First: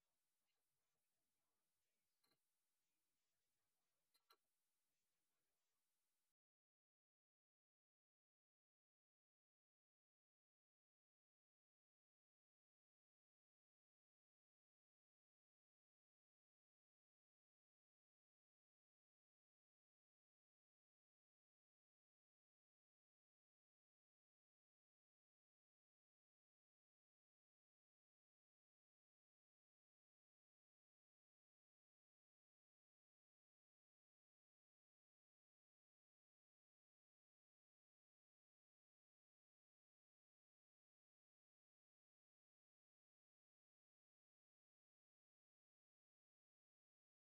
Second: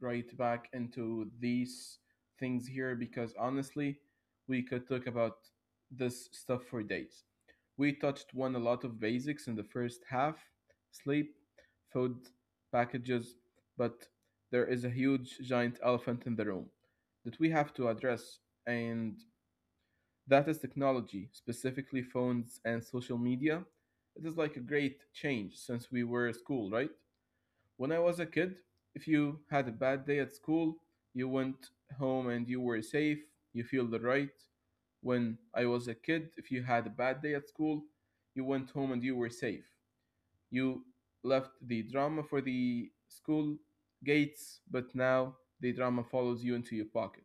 right back into these things here because honestly, we could talk about this stuff for days. We touched on a lot of basics in the first half sleep, food, packages, but there is a huge, giant elephant in the room that we have to address, and that is technology, specifically phones and social media. It is like a great change since we were at school, right? When I was a kid, if you had a bad day at school, you went home and you were safe, you feel the right. When I was a kid, if you had a bad day at school, you went home and you were safe. You left the drama for the school gates, but now the drama follows you into your pocket.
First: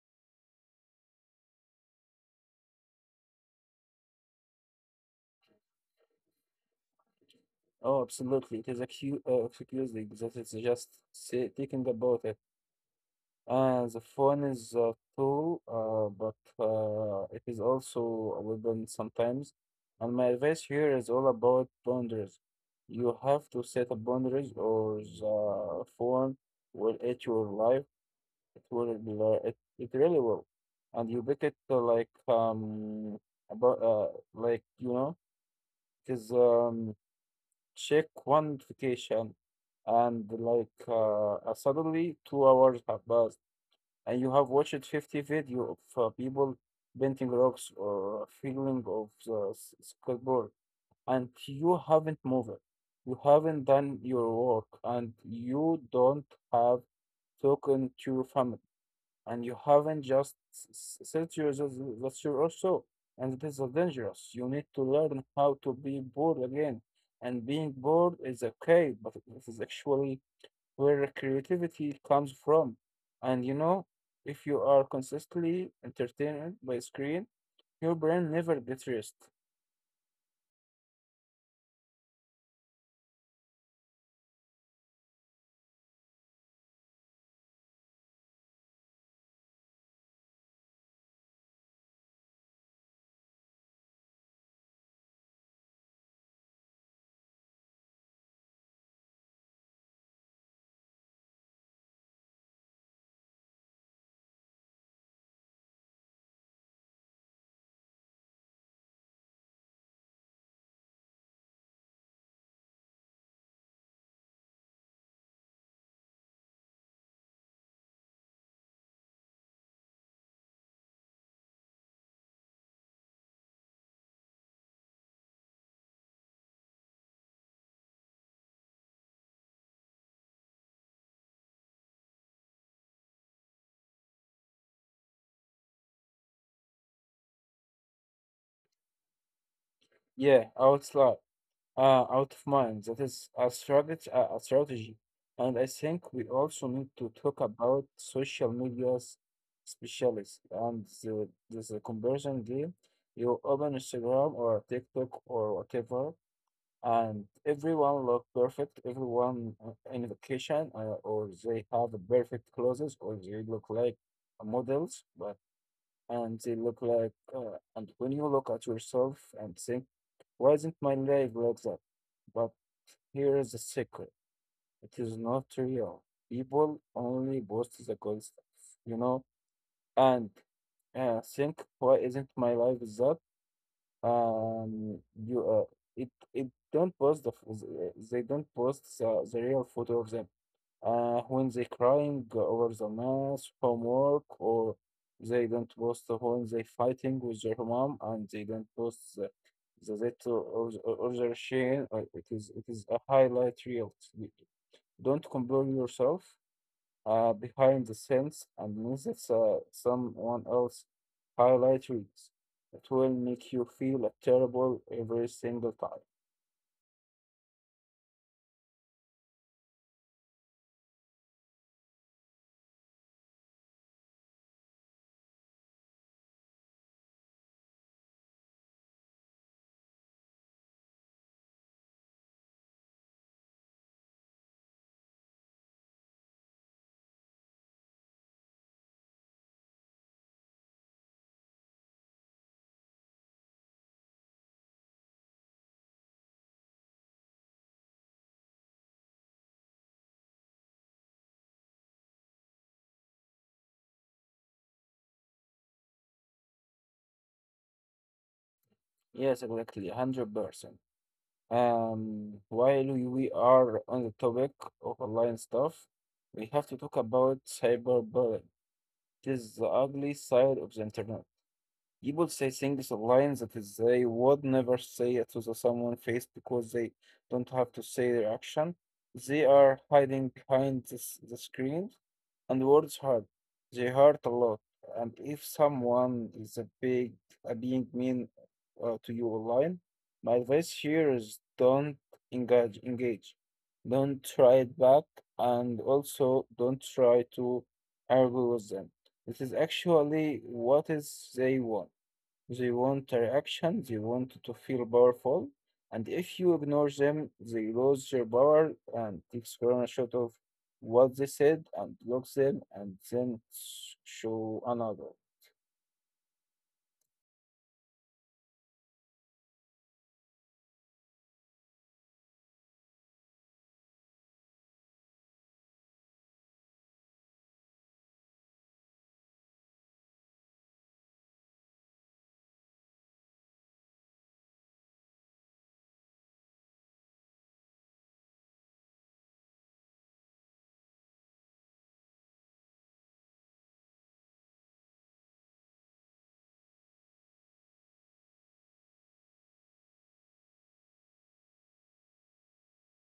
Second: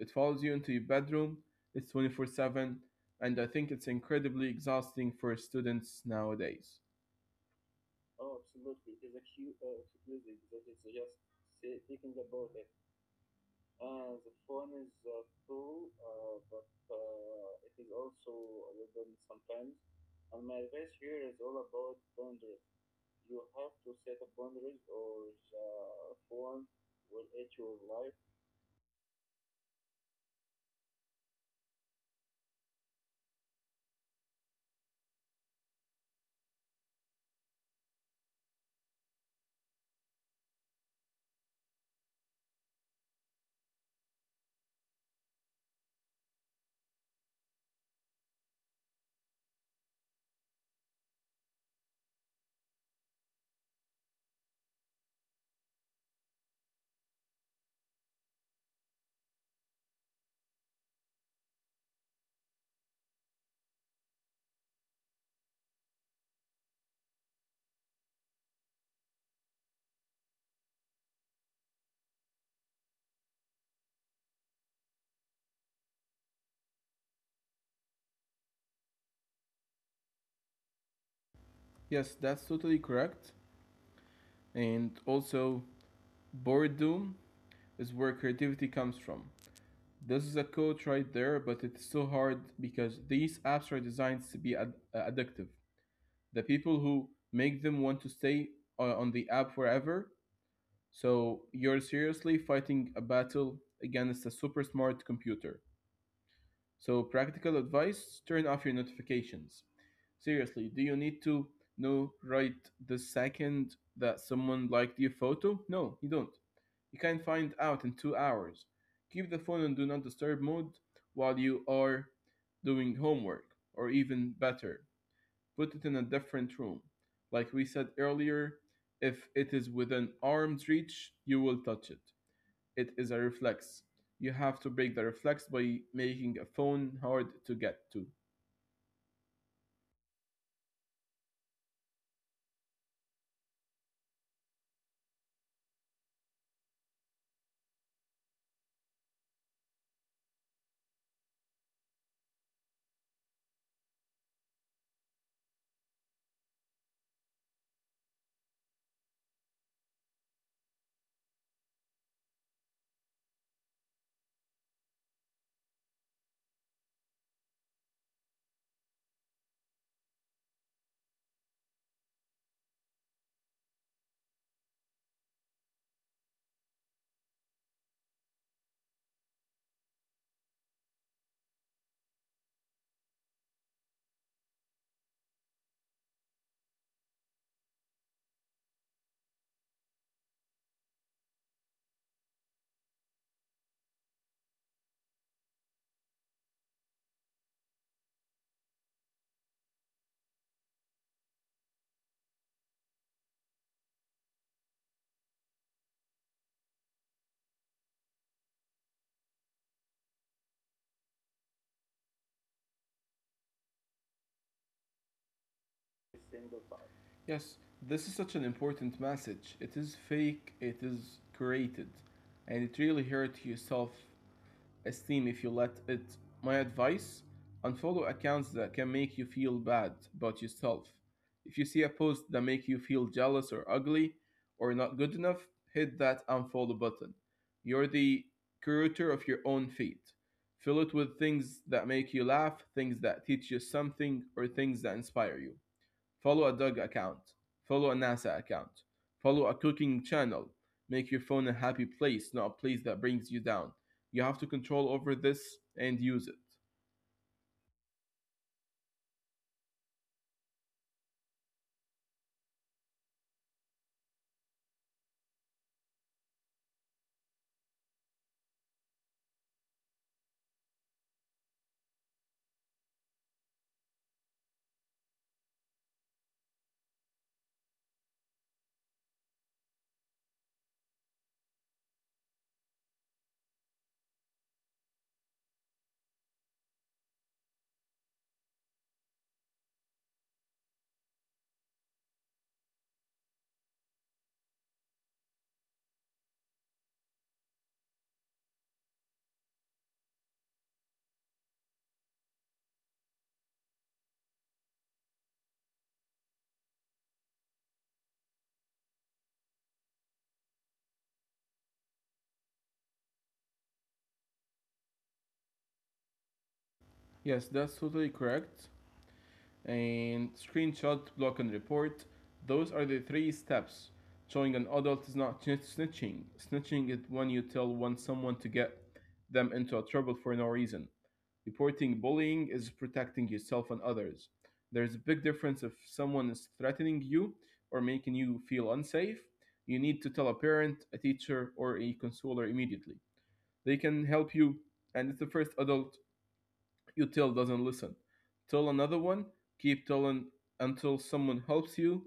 It follows you into your bedroom. It's 24 7, and I think it's incredibly exhausting for students nowadays. Oh, absolutely. It is accu excusing that it's just say, thinking about it. And the phone is a tool, but it is also a weapon sometimes. And my advice here is all about boundaries. You have to set a boundaries, or the phone will eat your life. It will, it really will. And you pick it like about like you know, because check one notification and suddenly 2 hours have passed, and you have watched 50 video of people painting rocks or fiddling of the skateboard, and you haven't moved, you haven't done your work, and you don't have spoken to your family, and you haven't just set yourself. That's your also, and it is so dangerous. You need to learn how to be bored again, and being bored is okay, but this is actually where creativity comes from. And you know, if you are consistently entertained by screen, your brain never gets rest. Yes, that's totally correct. And also, boredom is where creativity comes from. This is a quote right there, but it's so hard because these apps are designed to be addictive. The people who make them want to stay on the app forever. So you're seriously fighting a battle against a super smart computer. So, practical advice turn off your notifications. Seriously, do you need to know right the second that someone liked your photo? No, you don't. You can find out in 2 hours. Keep the phone on do not disturb mode while you are doing homework, or even better, put it in a different room. Like we said earlier, if it is within arm's reach, you will touch it. It is a reflex. You have to break the reflex by making a phone hard to get to. Yeah, I would slide out of mind. That is a strategy, a strategy. And I think we also need to talk about social media's specialist and there's a conversion game. You open Instagram or TikTok or whatever, and everyone look perfect. Everyone in vacation, or they have the perfect clothes, or they look like models. But and they look like and when you look at yourself and think, why isn't my leg like that? But here is the secret: it is not real. People only post the good stuff, you know. And think, why isn't my life is that? Um you uh, it it don't post the they don't post the real photo of them when they crying over the math homework, or they don't post when they fighting with their mom, and they don't post the that, or their shame. It is a highlight reel. Don't compare yourself behind the scenes and music someone else highlight reels. It will make you feel terrible every single time. Yes, this is such an important message. It is fake, it is created, and it really hurts yourself esteem if you let it. My advice unfollow accounts that can make you feel bad about yourself. If you see a post that makes you feel jealous or ugly or not good enough, hit that unfollow button. You're the curator of your own feed. Fill it with things that make you laugh, things that teach you something, or things that inspire you. Follow a dog account. Follow a NASA account. Follow a cooking channel. Make your phone a happy place, not a place that brings you down. You have to control over this and use it. Yes, exactly, 100%. While we are on the topic of online stuff, we have to talk about cyberbullying. It is the ugly side of the internet. People say things lines that is they would never say it to the someone face, because they don't have to say their action. They are hiding behind the screen, and words hurt. They hurt a lot. And if someone is a big a being mean to you online, my advice here is don't engage. Engage. Don't try it back, and also don't try to argue with them. This is actually what is they want. They want a reaction, they want to feel powerful, and if you ignore them, they lose their power. And take screenshot of what they said, and block them, and then show another. Yes, that's totally correct. And screenshot, block, and report. Those are the three steps. Showing an adult is not snitching. Snitching is when you tell one someone to get them into a trouble for no reason. Reporting bullying is protecting yourself and others. There's a big difference if someone is threatening you or making you feel unsafe. You need to tell a parent, a teacher, or a counselor immediately. They can help you, and it's the first adult you tell doesn't listen. Tell another one, keep telling until someone helps you.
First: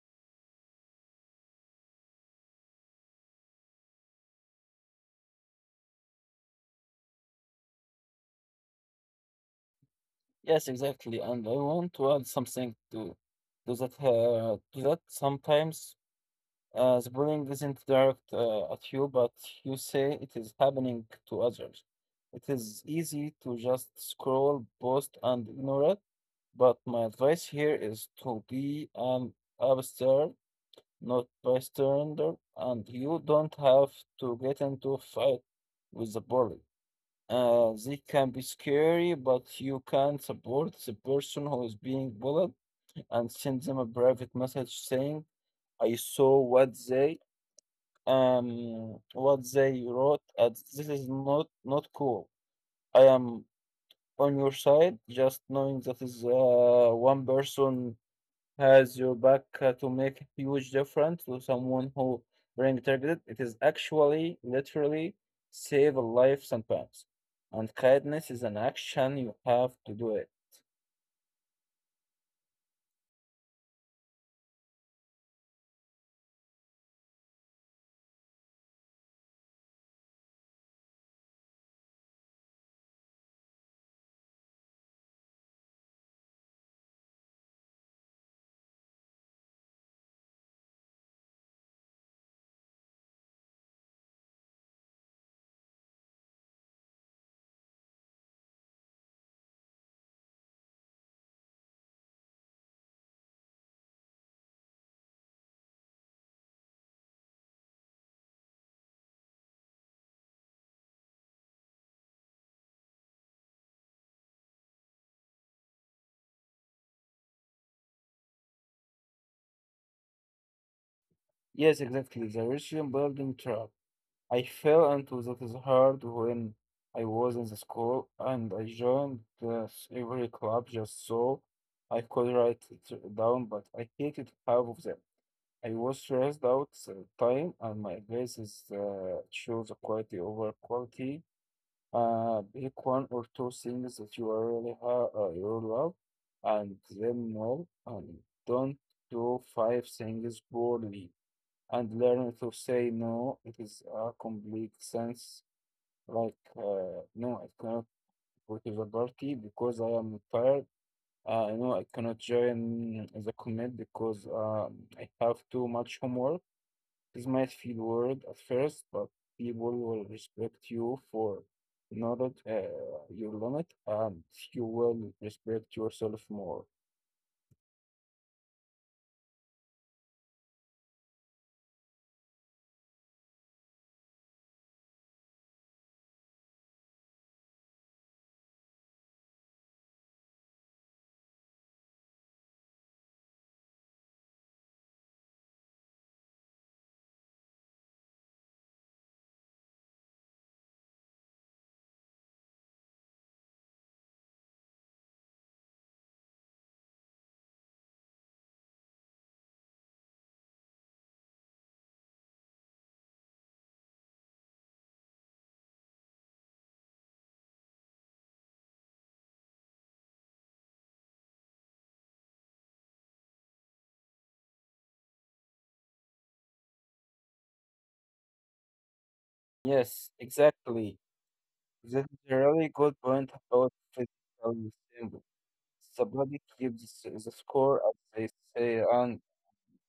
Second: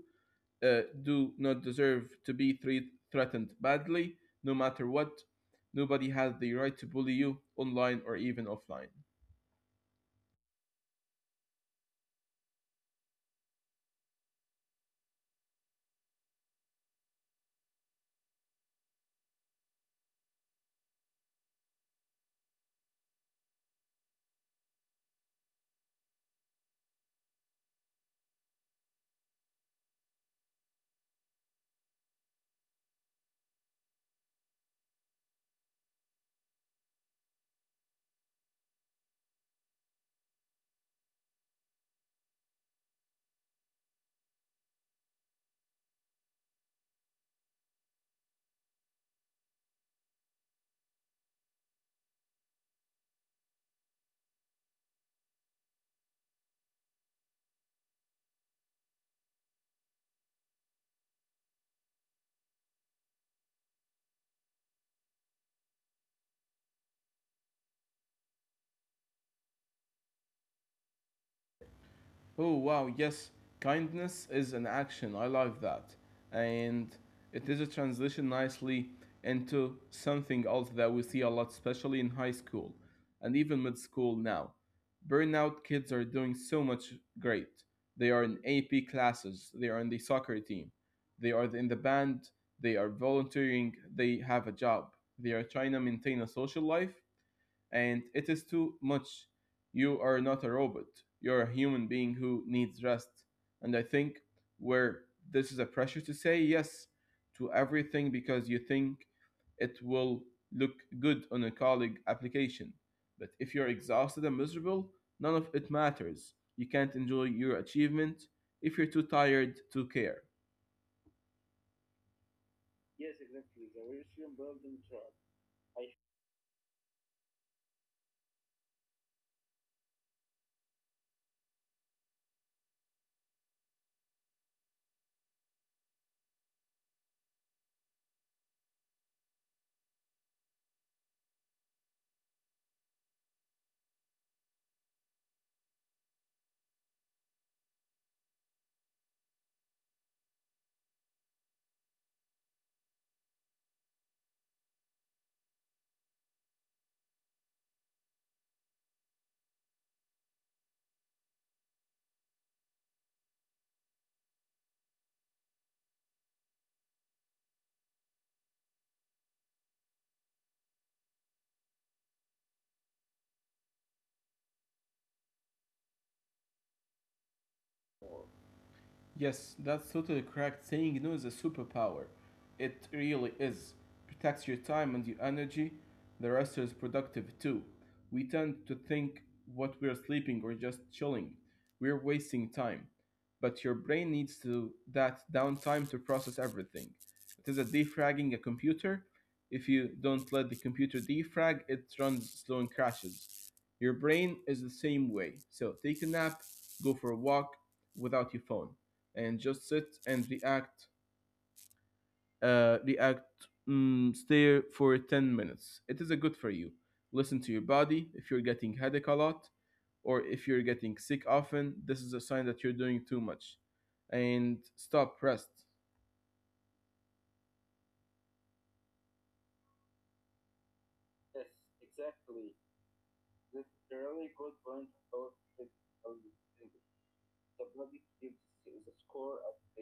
Do not deserve to be threatened badly, no matter what. Nobody has the right to bully you online or even offline. Yes, exactly. And I want to add something to that sometimes the bullying isn't direct at you, but you say it is happening to others. It is easy to just scroll, post, and ignore it. But my advice here is to be an upstart, not bystander, and you don't have to get into a fight with the bully. They can be scary, but you can support the person who is being bullied and send them a private message saying, "I saw what they wrote, and this is not cool. I am on your side. Just knowing that is one person" has your back to make a huge difference to someone who being targeted. It is actually literally save a life sometimes. And kindness is an action, you have to do it. Oh wow, yes, kindness is an action. I love that. And it is a transition nicely into something else that we see a lot, especially in high school and even mid school now. Burnout kids are doing so much great. They are in AP classes, they are in the soccer team, they are in the band, they are volunteering, they have a job, they are trying to maintain a social life and it is too much. You are not a robot. You're a human being who needs rest. And I think where this is a pressure to say yes to everything because you think it will look good on a colleague application. But if you're exhausted and miserable, none of it matters. You can't enjoy your achievement if you're too tired to care. Yes, exactly. The religion building trap. I fell into that is hard when I was in the school, and I joined the slavery club just so I could write it down, but I hated half of them. I was stressed out time, and my glasses shows quality over quality. Pick one or two things that you are really ha you love and them well, and don't do five things poorly. And learn to say no. It is a complete sense, like no, I cannot go to the party because I am tired. No, I cannot join the commit because I have too much homework. This might feel weird at first, but people will respect you for not your limit, and you will respect yourself more. Yes, that's totally correct. Saying no is a superpower. It really is. Protects your time and your energy. The rest is productive too. We tend to think what we're sleeping or just chilling. We're wasting time. But your brain needs to that downtime to process everything. It is a defragging a computer. If you don't let the computer defrag, it runs slow and crashes. Your brain is the same way. So take a nap, go for a walk without your phone and just sit and react, react, stare for 10 minutes. It is a good for you. Listen to your body. If you're getting headache a lot, or if you're getting sick often, this is a sign that you're doing too much. And stop, rest. Yes, exactly. That's a really good point about physical symbol. Somebody keeps the score, as they say, and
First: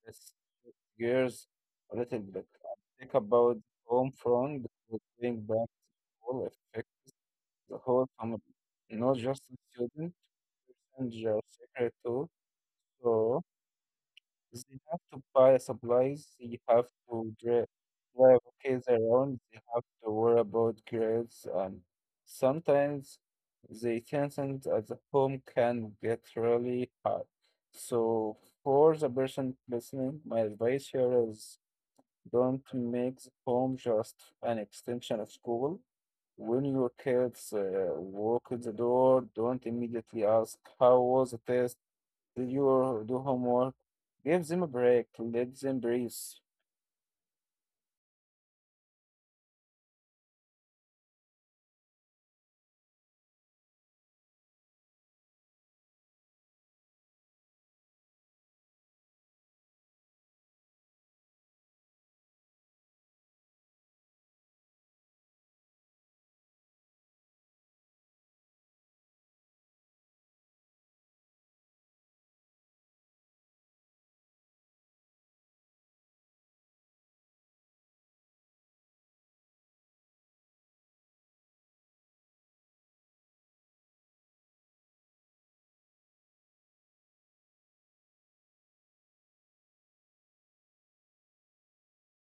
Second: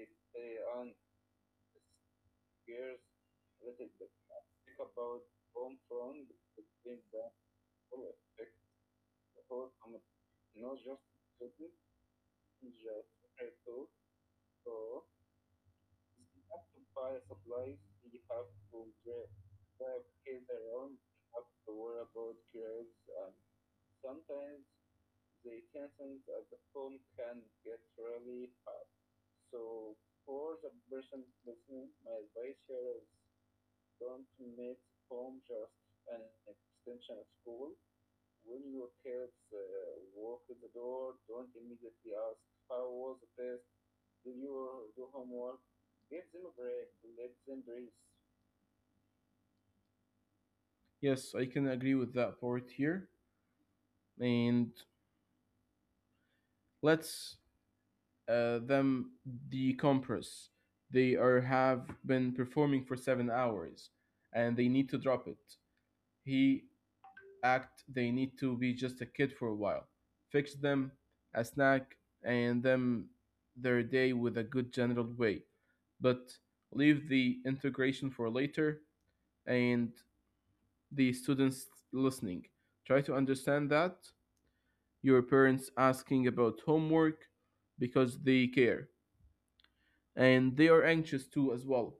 this gears a little bit. Think about home front, because being back all affects the whole family, not just the student. Real secret too. So they have to buy supplies, they have to drive kids around, they have to worry about grades, and sometimes the tension at the home can get really hard. So for the person listening, my advice here is don't make the home just an extension of school. When your kids walk in the door, don't immediately ask, "How was the test? Do your do homework." Give them a break. Let them breathe. Yes, I can agree with that part here. And let's them decompress. They are have been performing for 7 hours, and they need to drop it. He act they need to be just a kid for a while. Fix them a snack and then their day with a good general way. But leave the integration for later and the students listening. Try to understand that your parents asking about homework because they care and they are anxious too as well.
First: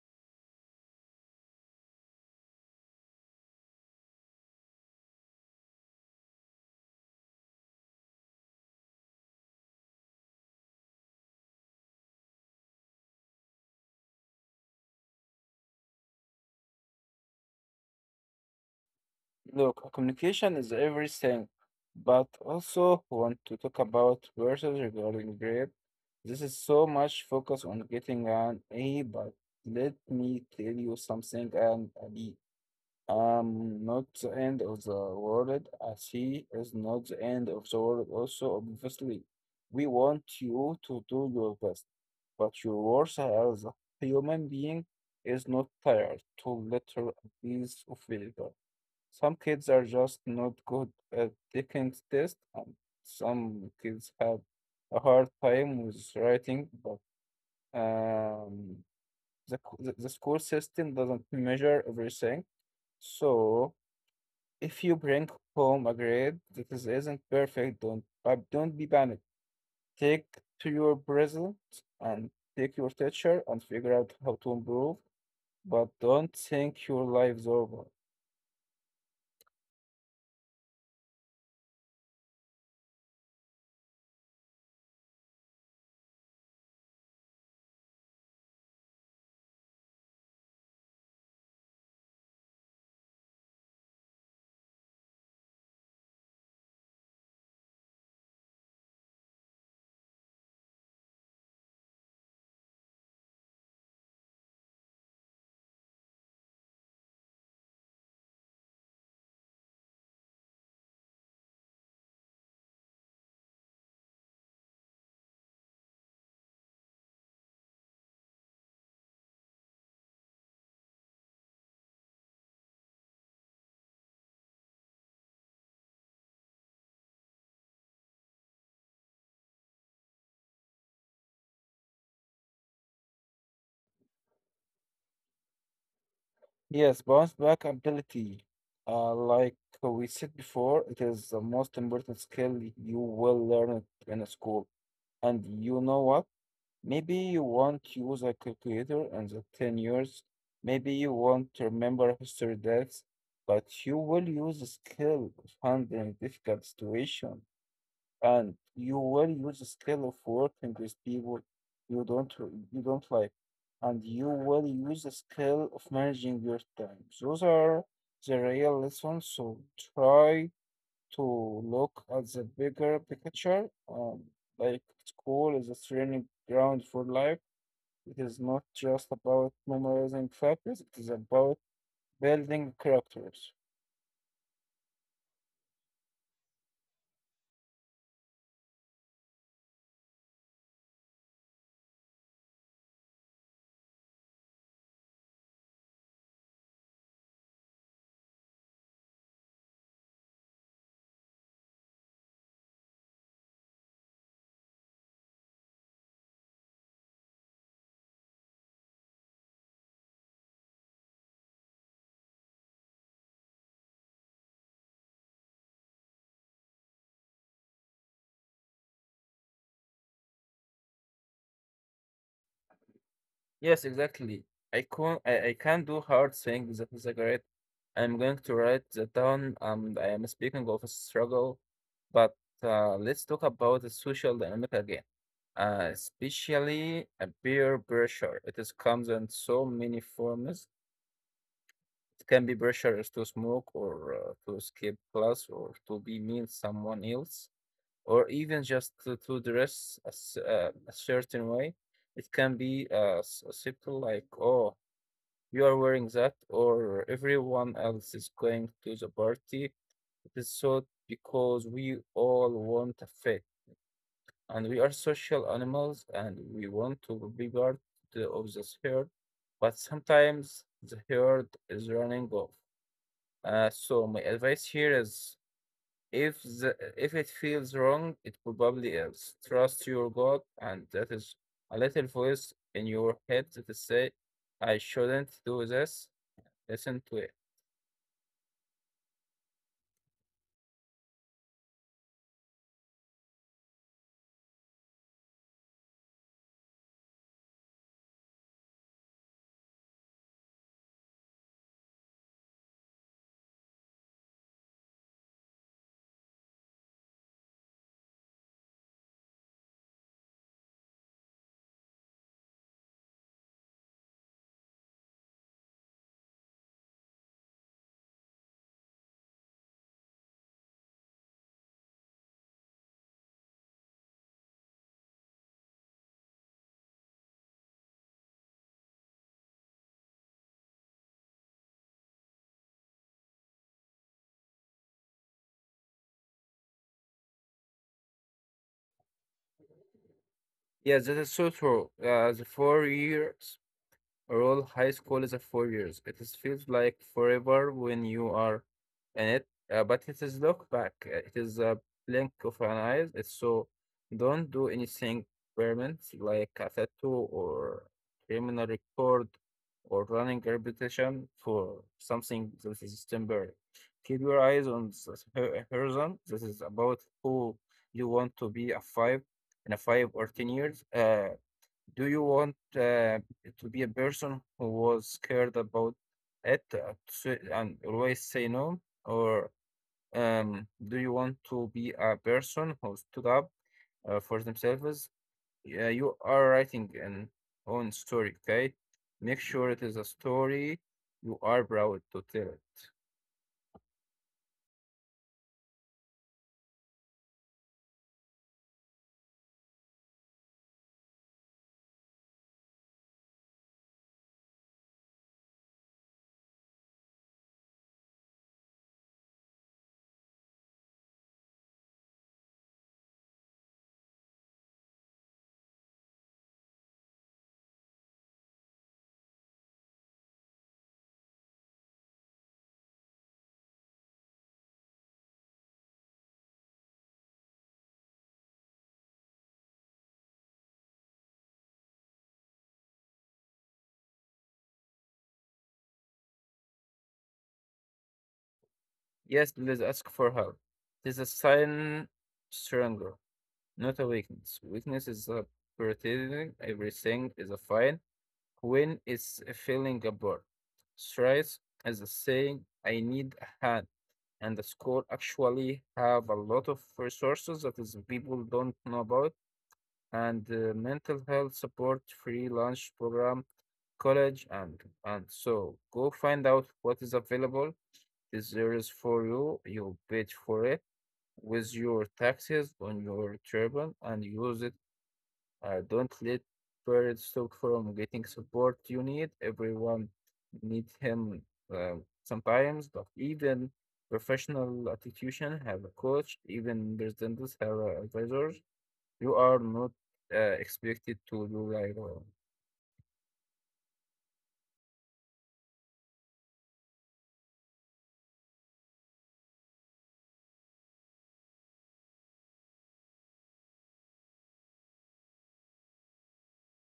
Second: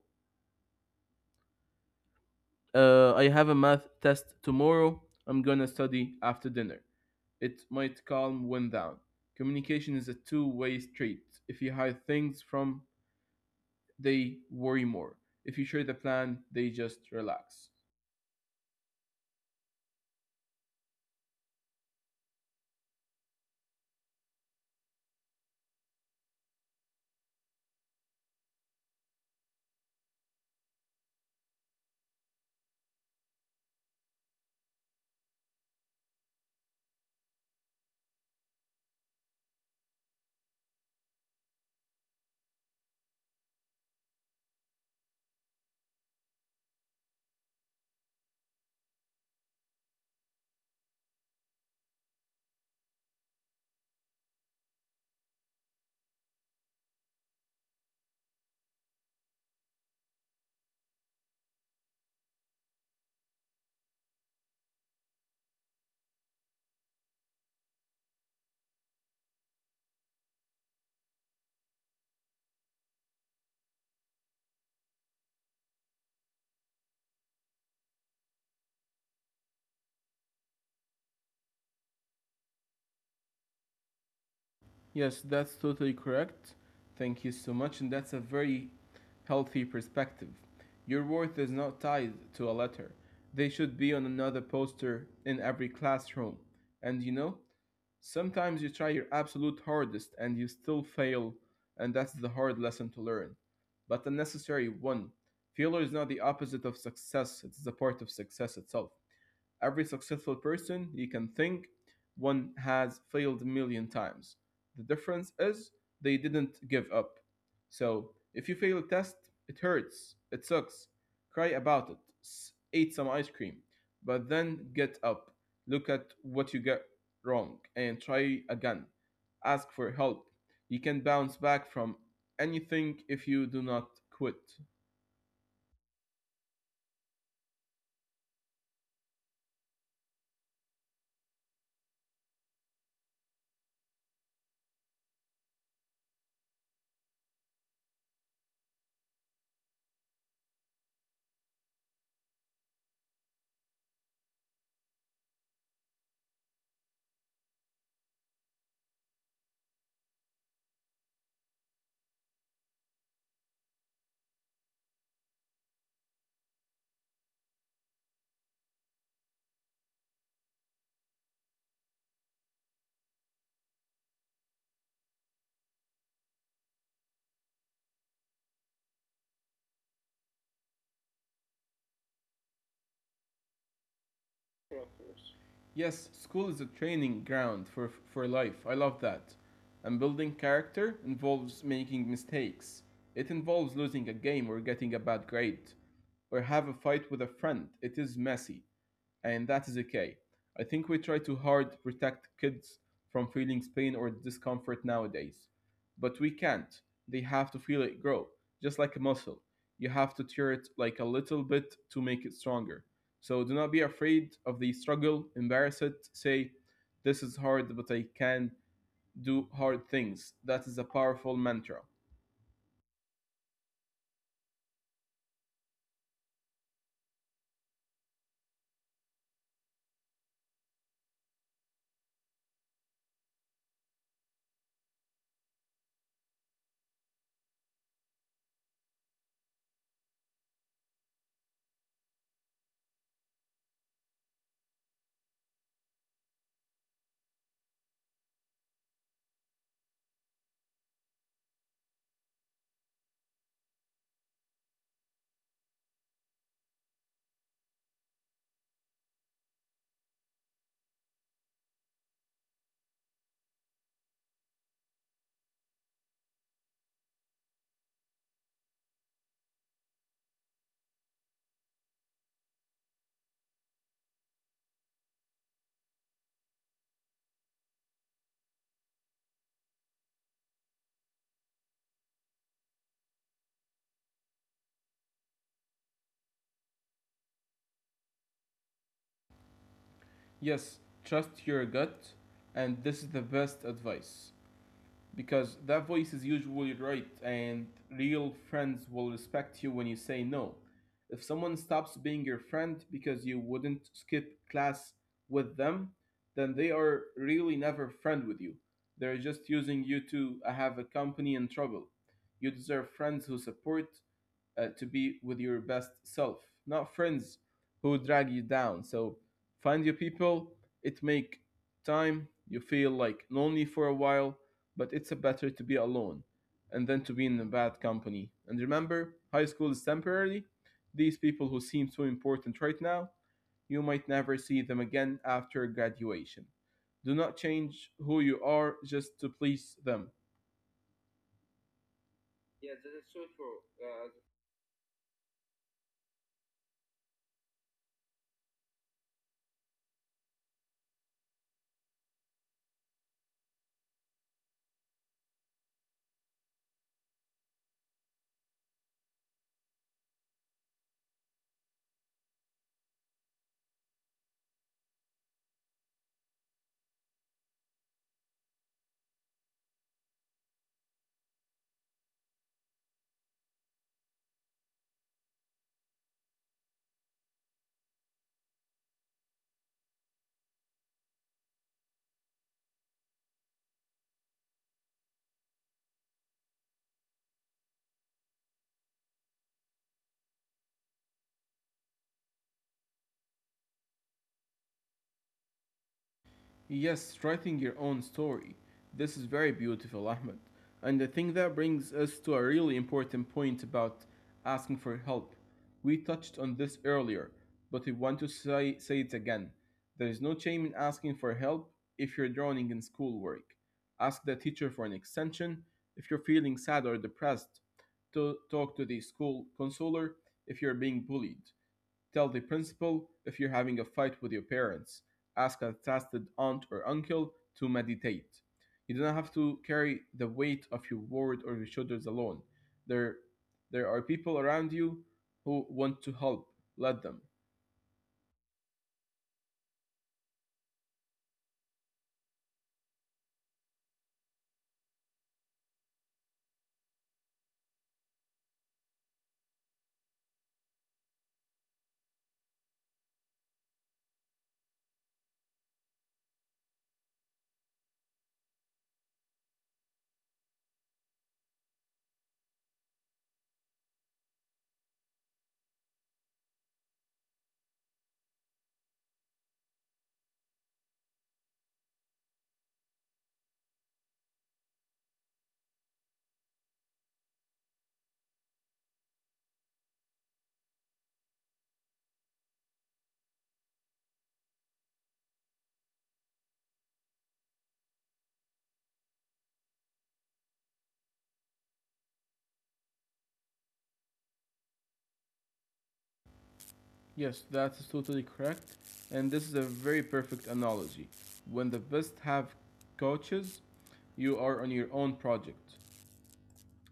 I have a math test tomorrow. I'm gonna study after dinner. It might calm one down. Communication is a two-way street. If you hide things from, they worry more. If you share the plan, they just relax. Look, communication is everything, but also want to talk about verses regarding grade. This is so much focus on getting an A, but let me tell you something, and a B. I'm not the end of the world, and she is not the end of the world also, obviously. We want you to do your best, but your worth as a human being is not tired to little piece of failure. Some kids are just not good at taking tests, and some kids have a hard time with writing, but um, the school system doesn't measure everything. So if you bring home a grade that is, isn't perfect, don't be panicked. Take to your present and take your teacher and figure out how to improve, but don't think your life's over. Yes, that's totally correct. Thank you so much, and that's a very healthy perspective. Your worth is not tied to a letter. They should be on another poster in every classroom. And you know, sometimes you try your absolute hardest and you still fail, and that's the hard lesson to learn, but a necessary one. Failure is not the opposite of success, it's the part of success itself. Every successful person you can think one has failed a million times. The difference is they didn't give up. So, if you fail a test, it hurts, it sucks. Cry about it, eat some ice cream, but then get up, look at what you got wrong, and try again. Ask for help. You can bounce back from anything if you do not quit. Yes, bounce back ability. Like we said before, it is the most important skill you will learn in a school. And you know what? Maybe you want to use a calculator in the 10 years. Maybe you want to remember history dates, but you will use the skill of handling difficult situation, and you will use the skill of working with people you don't like. And you will use the skill of managing your time. Those are the real lessons. So try to look at the bigger picture. Like school is a training ground for life. It is not just about memorizing facts, it is about building characters. Yes, school is a training ground for, life. I love that. And building character involves making mistakes. It involves losing a game or getting a bad grade, or have a fight with a friend. It is messy, and that is okay. I think we try too hard to protect kids from feeling pain or discomfort nowadays, but we can't. They have to feel it grow, just like a muscle. You have to tear it like a little bit to make it stronger. So do not be afraid of the struggle, embarrass it, say, "This is hard, but I can do hard things." That is a powerful mantra. Yes, exactly. I can do hard things. That is a great. I'm going to write that down. I am speaking of a struggle, but let's talk about the social dynamic again. Especially a peer pressure. It is comes in so many forms. It can be pressure is to smoke, or to skip class, or to be mean someone else, or even just to dress a, a certain way. It can be simple, like, oh, you are wearing that, or everyone else is going to the party. It is so because we all want a fit, and we are social animals, and we want to be part of this herd. But sometimes the herd is running off. So my advice here is, if it feels wrong, it probably is. Trust your gut, and that is a little voice in your head that is say, "I shouldn't do this." Listen to it. Yes, trust your gut, and this is the best advice, because that voice is usually right and real friends will respect you when you say no. If someone stops being your friend because you wouldn't skip class with them, then they are really never friend with you. They're just using you to have a company in trouble. You deserve friends who support, to be with your best self, not friends who drag you down. So find your people. It make time. You feel like lonely for a while, but it's better to be alone and then to be in a bad company. And remember, high school is temporary. These people who seem so important right now, you might never see them again after graduation. Do not change who you are just to please them. Yes, that is so true. The four years Overall, high school is a 4 years. It is feels like forever when you are in it, but it is look back. Uh, it is a blink of an eye. It's so, don't do anything permanent like a tattoo or criminal record or running a repetition for something that is temporary. Keep your eyes on the horizon. This is about who you want to be a five in a 5 or 10 years. Do you want to be a person who was scared about it and always say no? Or do you want to be a person who stood up for themselves? Yeah, you are writing an own story, okay? Make sure it is a story you are proud to tell it. Yes, writing your own story. This is very beautiful, Ahmed. And I think that brings us to a really important point about asking for help. We touched on this earlier, but we want to say it again. There is no shame in asking for help if you're drowning in schoolwork. Ask the teacher for an extension if you're feeling sad or depressed. To talk to the school counselor if you're being bullied. Tell the principal if you're having a fight with your parents. Ask a trusted aunt or uncle to mediate. You do not have to carry the weight of your word or your shoulders alone. There, there are people around you who want to help. Let them. Yes, please ask for help. It is a sign stronger, not a weakness. Weakness is a pretending everything is a fine when it's feeling a feeling. Stress is a saying, I need a hand. And the school actually have a lot of resources that is people don't know about. And mental health support, free lunch program, college, and so go find out what is available. Is there is for you. You paid for it with your taxes on your turban and use it. Don't let Bird stop from getting support you need. Everyone needs him uh, sometimes, but even professional institution have a coach, even presidents have advisors. You are not expected to do like well. Yes, that is totally correct. And this is a very perfect analogy. When the best have coaches, you are on your own project.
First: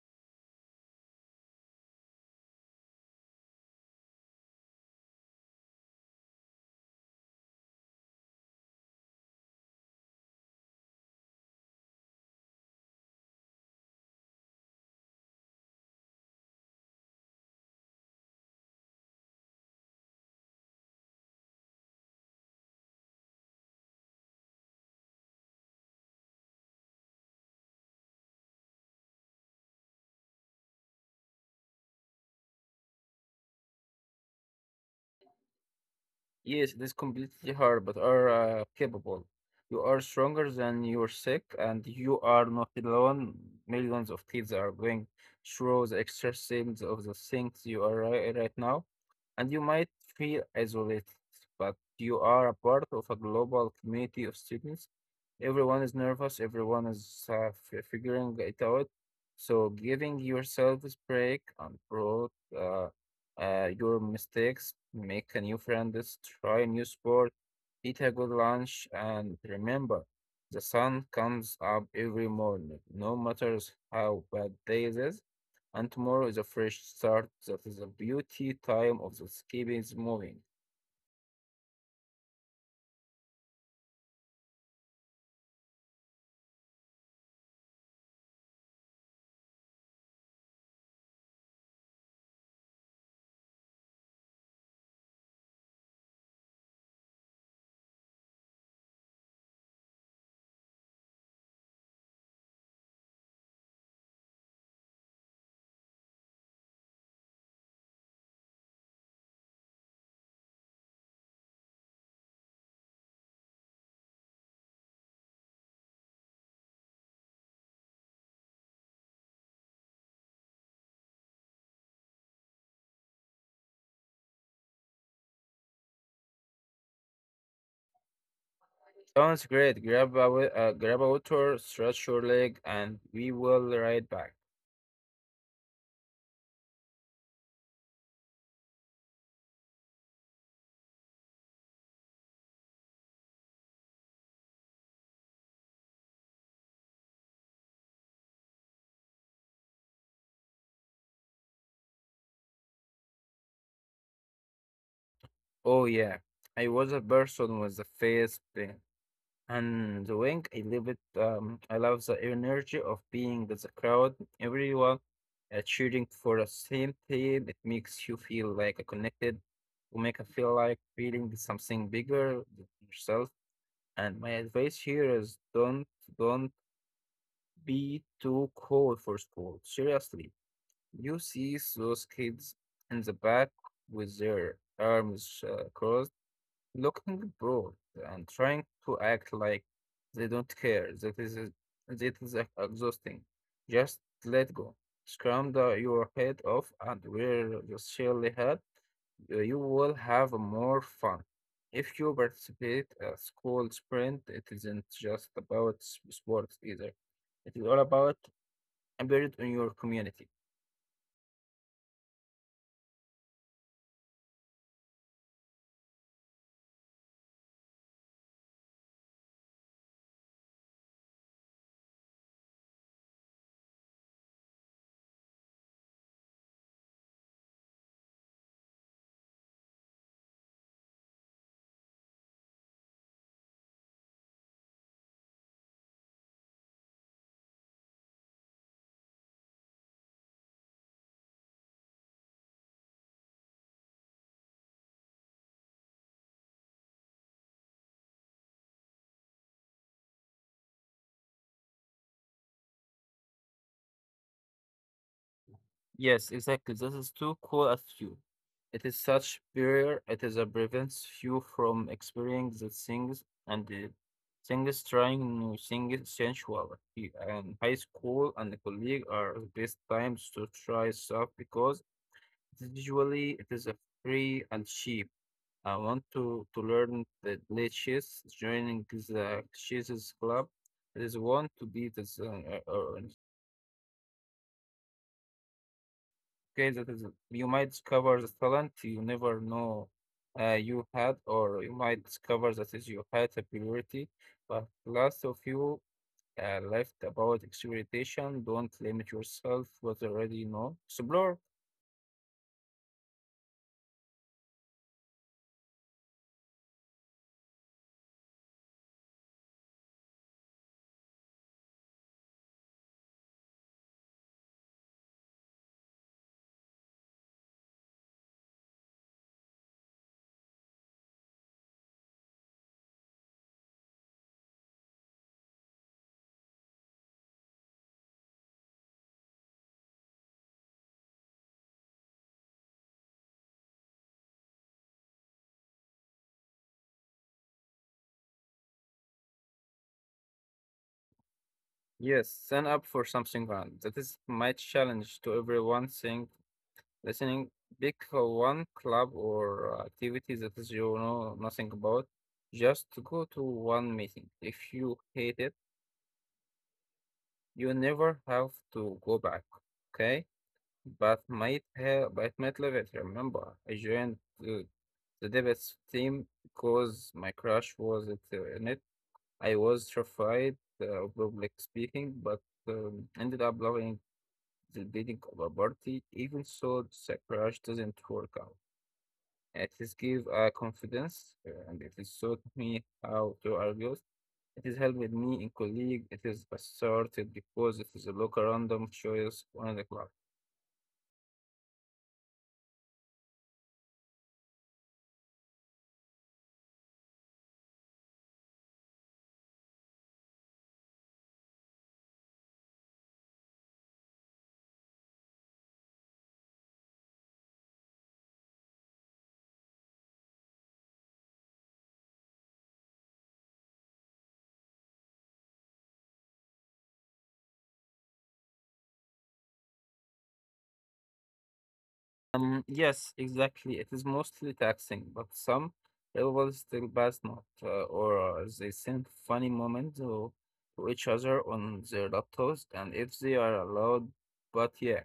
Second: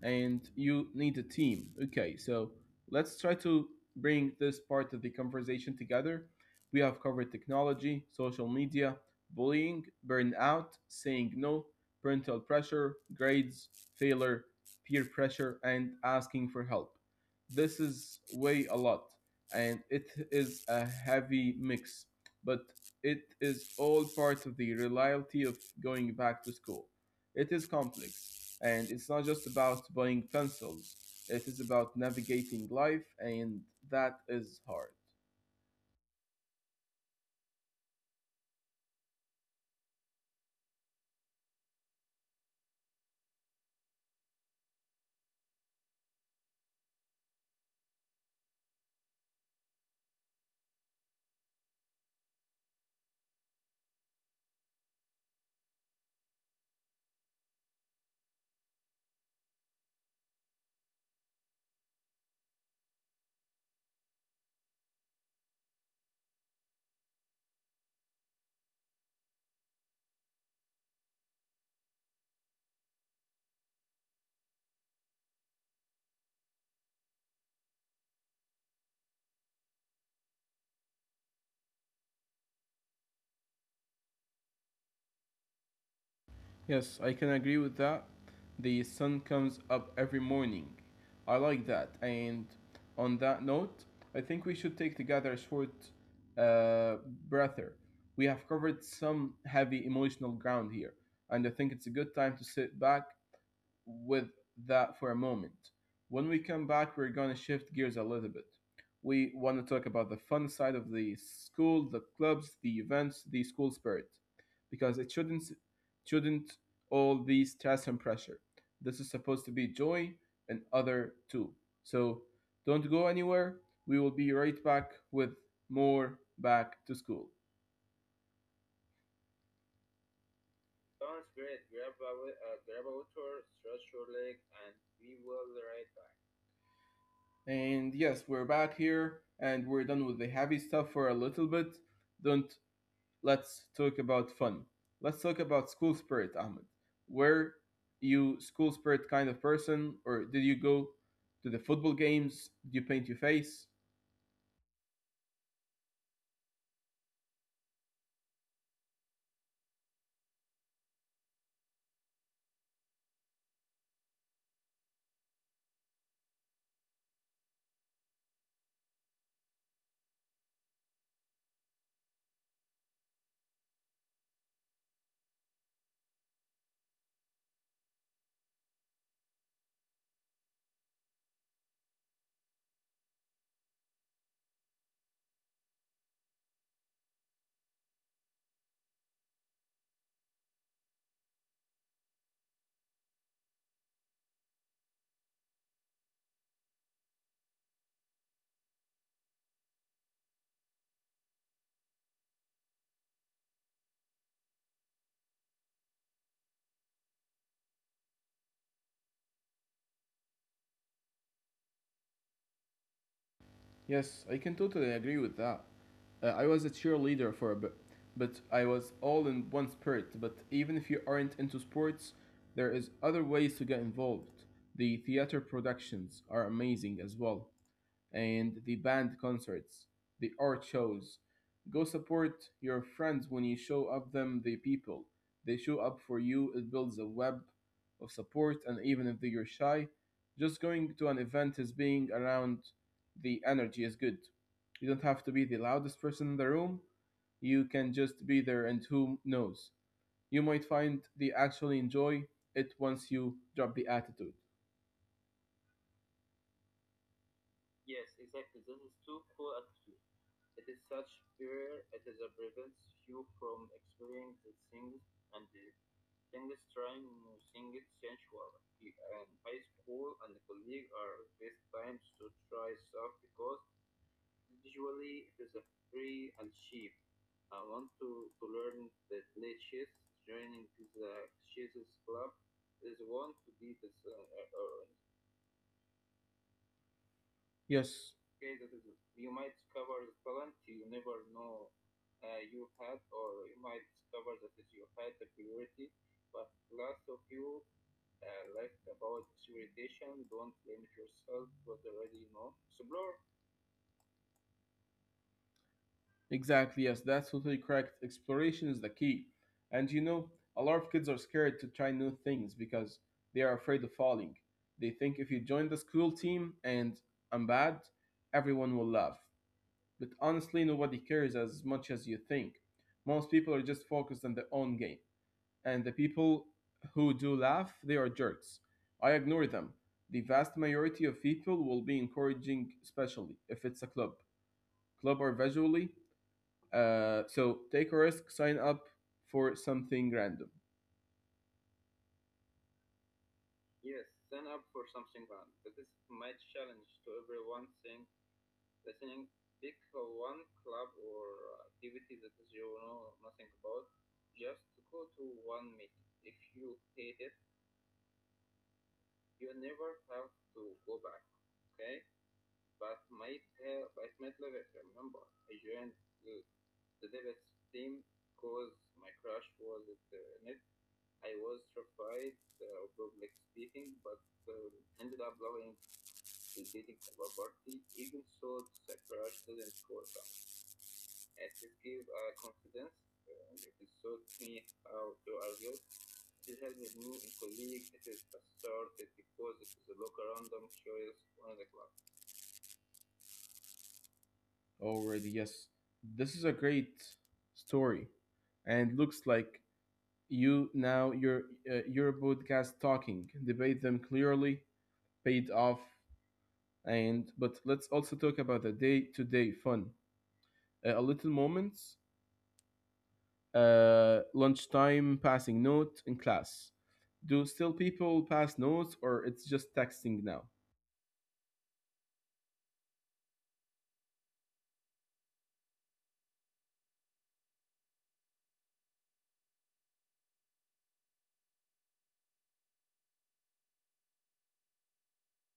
And you need a team. Okay, so let's try to bring this part of the conversation together. We have covered technology, social media, bullying, burnout, saying no, parental pressure, grades, failure, peer pressure, and asking for help. This is way a lot, and it is a heavy mix, but it is all part of the reality of going back to school. It is complex, and it's not just about buying pencils, it is about navigating life, and that is hard. Yes, it is completely hard, but are capable. You are stronger than you're sick, and you are not alone. Millions of kids are going through the extra things of the things you are right now, and you might feel isolated, but you are a part of a global community of students. Everyone is nervous, everyone is figuring it out. So giving yourself a break and broad, uh, your mistakes, make a new friend. Try a new sport, eat a good lunch, and remember, the sun comes up every morning, no matter how bad day it is, and tomorrow is a fresh start. That is the beauty time of the keeping is moving. Yes, I can agree with that. The sun comes up every morning. I like that. And on that note, I think we should take together a short uh, breather. We have covered some heavy emotional ground here, and I think it's a good time to sit back with that for a moment. When we come back, we're going to shift gears a little bit. We want to talk about the fun side of the school, the clubs, the events, the school spirit, because it shouldn't all be stress and pressure. This is supposed to be joy and other too. So don't go anywhere. We will be right back with more back to school. Sounds great. Grab a water, stretch your leg, and we will ride back. And yes, we're back here and we're done with the heavy stuff for a little bit. Don't, let's talk about fun. Let's talk about school spirit, Ahmed. Were you school spirit kind of person, or did you go to the football games? Did you paint your face? Oh yeah, I was a person with a face pain. And the wing, I love it. I love the energy of being with the crowd, everyone cheering for the same team. It makes you feel like a connected, to make you feel like feeling something bigger than yourself. And my advice here is don't be too cool for school. Seriously, you see those kids in the back with their arms crossed looking bored and trying to act like they don't care. That is exhausting. Just let go. Scram the, your head off and wear the silly hat. You will have more fun. If you participate a school sprint, it isn't just about sports either. It is all about a period in your community. Yes, I can totally agree with that. I was a cheerleader for a bit, but I was all in one spirit. But even if you aren't into sports, there is other ways to get involved. The theater productions are amazing as well, and the band concerts, the art shows. Go support your friends when you show up them the people. They show up for you. It builds a web of support, and even if you're shy, just going to an event is being around the energy is good. You don't have to be the loudest person in the room. You can just be there and who knows. You might find they actually enjoy it once you drop the attitude. Yes, exactly. This is too cool a you. It is such barrier. It is a prevents you from experiencing the things and the things trying new things sensual. And high school and the colleague are the best times to try stuff because it is usually it is a free and cheap. I want to learn the latest joining the chess club. It is want to be this. Okay, that is you might Yes, discover the talent you never know you had, or you might discover that is you had a priority, but lots of you left about experimentation. Don't limit yourself what you already know. Explore. exactly, yes, that's totally correct. Exploration is the key. And you know, a lot of kids are scared to try new things because they are afraid of falling. They think if you join the school team and I'm bad, everyone will laugh. But honestly, nobody cares as much as you think. Most people are just focused on their own game. And the people who do laugh, they are jerks. I ignore them. The vast majority of people will be encouraging, especially if it's a club. Club or visually, so take a risk, sign up for something random Yes, stand up for something grand. That is my challenge to everyone saying listening. Pick one club or activity that is you know nothing about. Just go to one meeting. If you hate it you never have to go back, okay? But might have, but might leave it. Remember, I joined the debates team because my crush was it, in it. I was terrified of public speaking, but ended up loving the leading of a party, even so the crush doesn't work out. At least give confidence, and it is showed me how to argue it is held with me and colleague. It is assorted because it is a local random choice on the clock. already. Yes, this is a great story, and looks like you now your podcast talking debate them clearly paid off. And but let's also talk about the day to day fun, a little moments, lunchtime passing note in class. Do still people pass notes, or it's just texting now? Yes, exactly. It is mostly taxing, but some levels still pass not, or they send funny moments to each other on their laptops, and if they are allowed. But yeah,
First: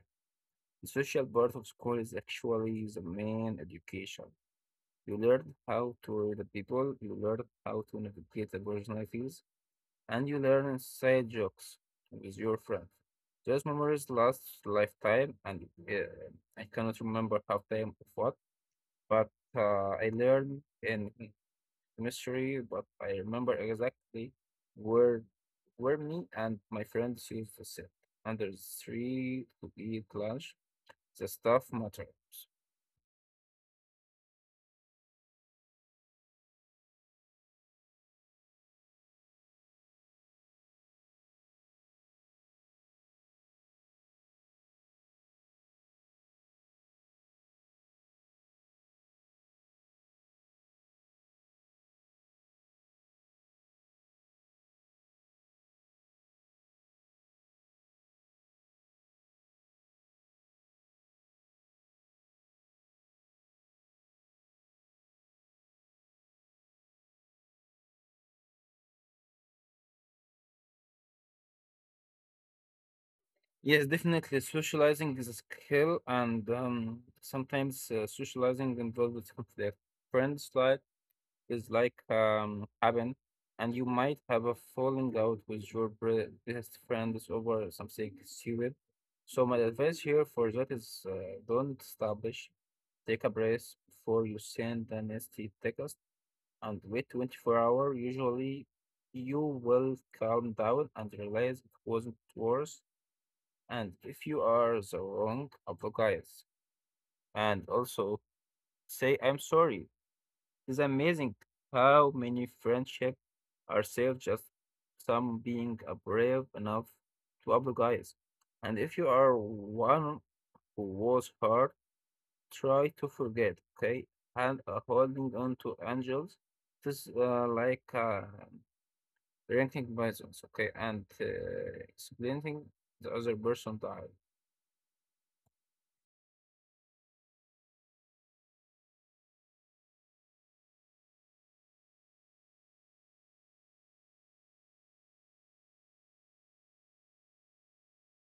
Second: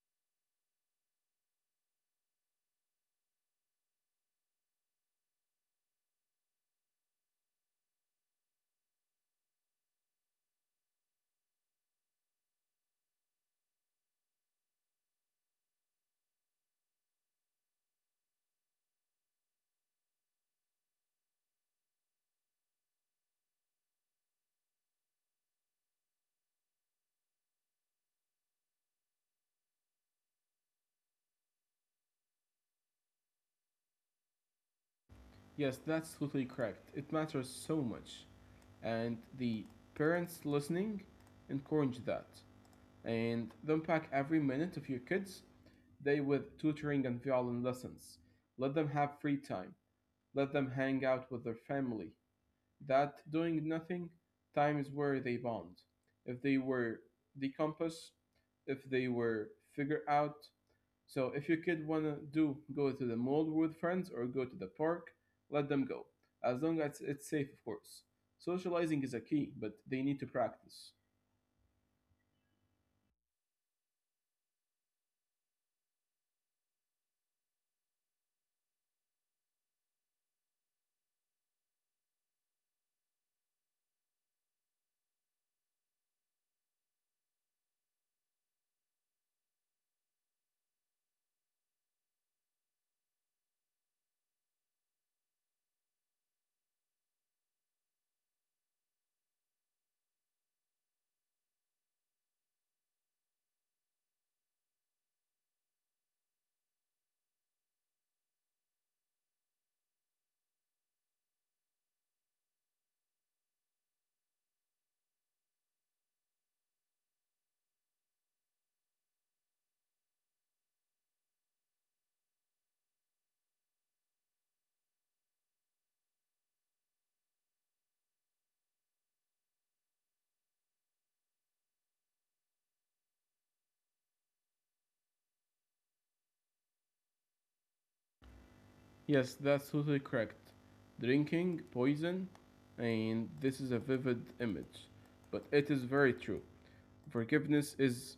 the social part of school is actually the main education. You learn how to read the people, you learn how to navigate the personalities, and you learn inside jokes with your friends. Those memories last lifetime, and I cannot remember half time of what, but I learned in mystery, but I remember exactly where where me and my friends used to sit under the tree to eat lunch. The stuff matters. Yes, that's totally correct. It matters so much. And the parents listening encourage that. And don't pack every minute of your kids' day with tutoring and violin lessons. Let them have free time. Let them hang out with their family. That doing nothing, time is where they bond. If they were the compass, if they were figure out, so if your kid wanna do go to the mall with friends or go to the park, let them go. As long as it's safe, of course. Socializing is a key, but they need to practice. Yes, definitely. Socializing is a skill, and sometimes socializing involves conflict. Friends like is like happen, and you might have a falling out with your best friends over something stupid. So my advice here for that is don't establish. Take a breath before you send an nasty text and wait 24 hour. Usually, you will calm down and realize it wasn't worse. And if you are the wrong, apologize. And also say I'm sorry it's amazing how many friendships are saved just some being brave enough to apologize. And if you are one who was hurt, try to forget, okay? And holding on to angels, this is like drinking poisons, okay? And explaining the other person died. Yes, that's totally correct. Drinking, poison, and this is a vivid image, but it is very true. Forgiveness is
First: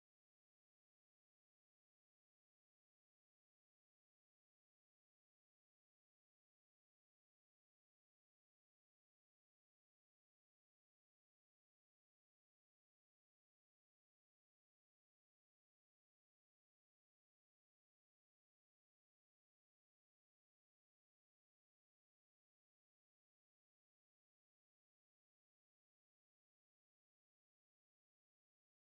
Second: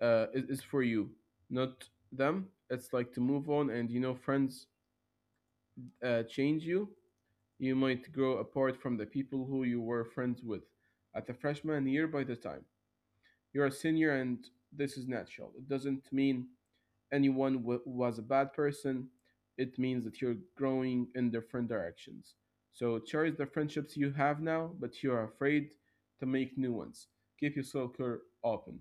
is for you, not them. It's like to move on and you know friends change you. You might grow apart from the people who you were friends with at the freshman year by the time you're a senior, and this is natural. It doesn't mean anyone was a bad person, it means that you're growing in different directions. So cherish the friendships you have now, but you're afraid to make new ones. Keep your circle open.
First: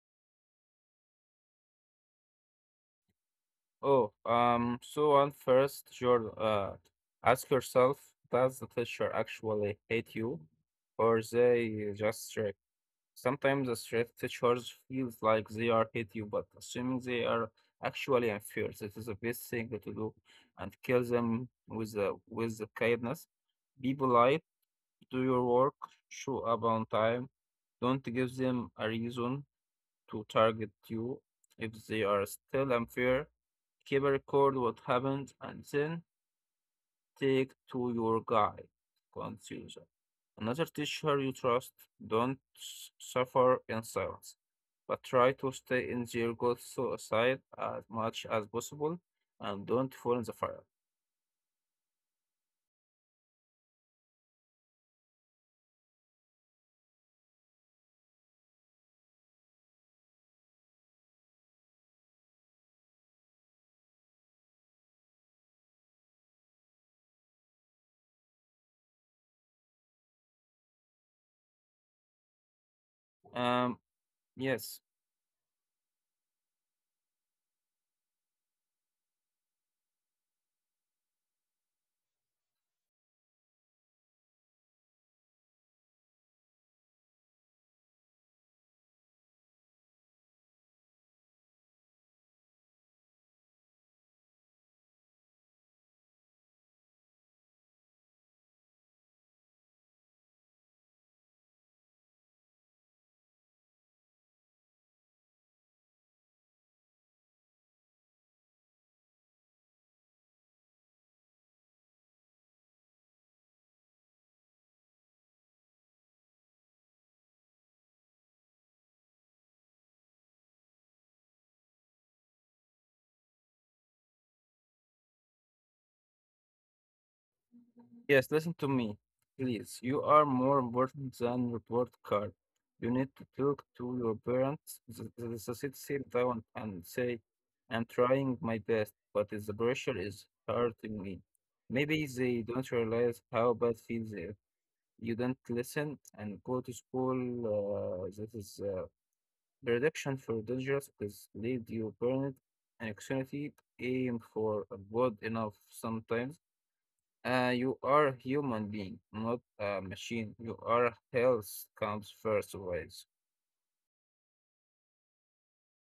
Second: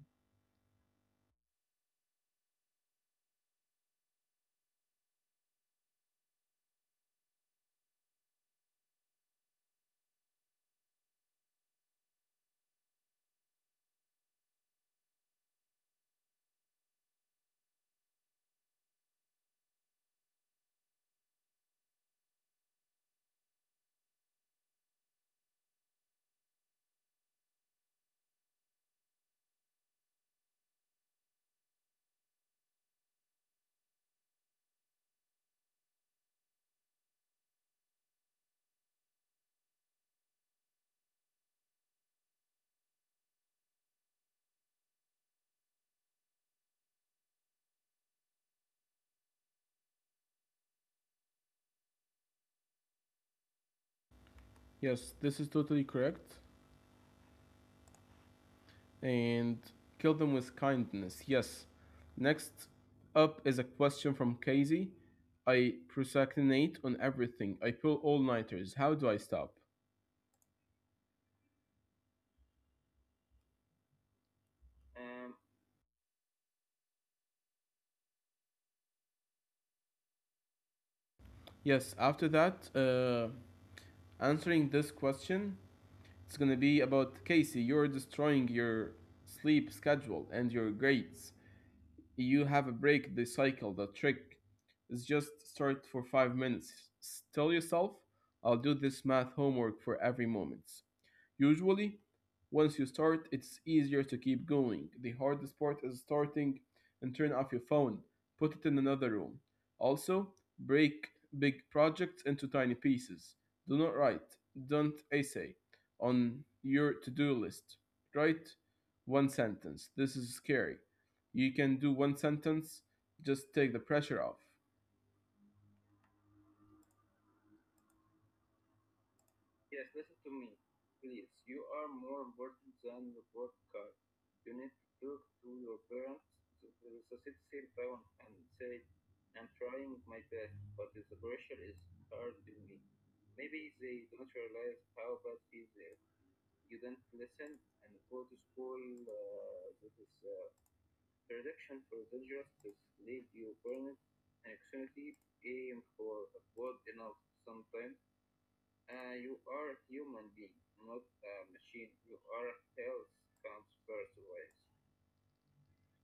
Oh, so on first, your ask yourself, does the teacher actually hate you, or they just strict? Sometimes the strict teachers feels like they are hate you, but assuming they are actually unfair, that is the best thing to do, and kill them with the kindness. Be polite, do your work, show up on time. Don't give them a reason to target you if they are still unfair. Keep a record what happened and then take to your guide. Conclusion. Another teacher you trust. Don't suffer in silence, but try to stay in their good side as much as possible and don't fall in the fire. Yes, this is totally correct, and kill them with kindness. Yes. Next up is a question from Casey. I procrastinate on everything. I pull all nighters. How do I stop? Um, yes. Yes, after that, answering this question, it's gonna be about Casey. You're destroying your sleep schedule and your grades. You have a break the cycle. The trick is just start for 5 minutes. Tell yourself, I'll do this math homework for every moment. Usually, once you start, it's easier to keep going. The hardest part is starting and turn off your phone, put it in another room. Also, break big projects into tiny pieces. Do not write, don't essay on your to do list. Write one sentence. This is scary. You can do one sentence, just take the pressure off. Yes, listen to me, please. You are more important than report card. You need to talk to your parents, the society, sit down and say, I'm trying my best, but the pressure is hurting me. Maybe they don't realize how bad feels it. You don't listen and go to school. This is the reduction for dangerous because lead your parent and anxiety aim for a good enough sometimes you are a human being, not a machine. You are health comes first always.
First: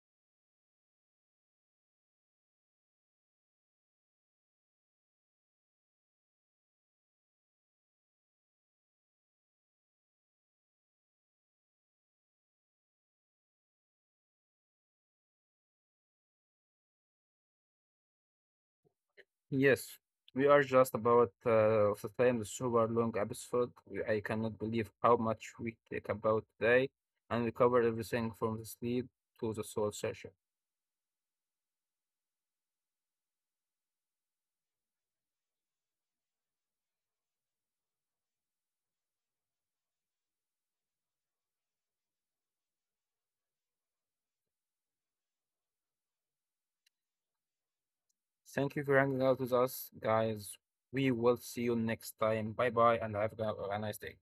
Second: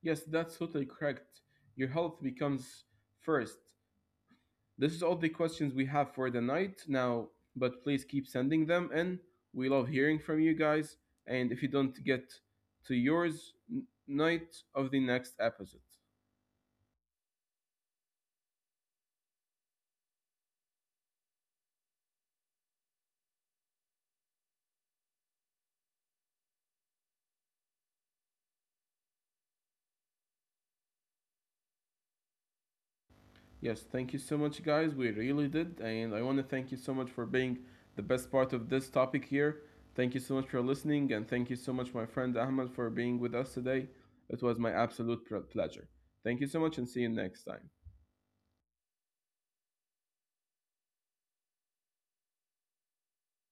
Yes, that's totally correct. Your health becomes first. This is all the questions we have for the night now, but please keep sending them in. We love hearing from you guys, and if you don't get to yours, night of the next episode. Yes, we are just about the time the super long episode. I cannot believe how much we take about today, and we covered everything from the sleep to the soul session. Yes, thank you so much, guys. We really did, and I want to thank you so much for being the best part of this topic here. Thank you so much for listening, and thank you so much, my friend Ahmed, for being with us today. It was my absolute pleasure. Thank you so much, and see you next time. Thank you for hanging out with us, guys. We will see you next time. Bye bye, and have a nice day.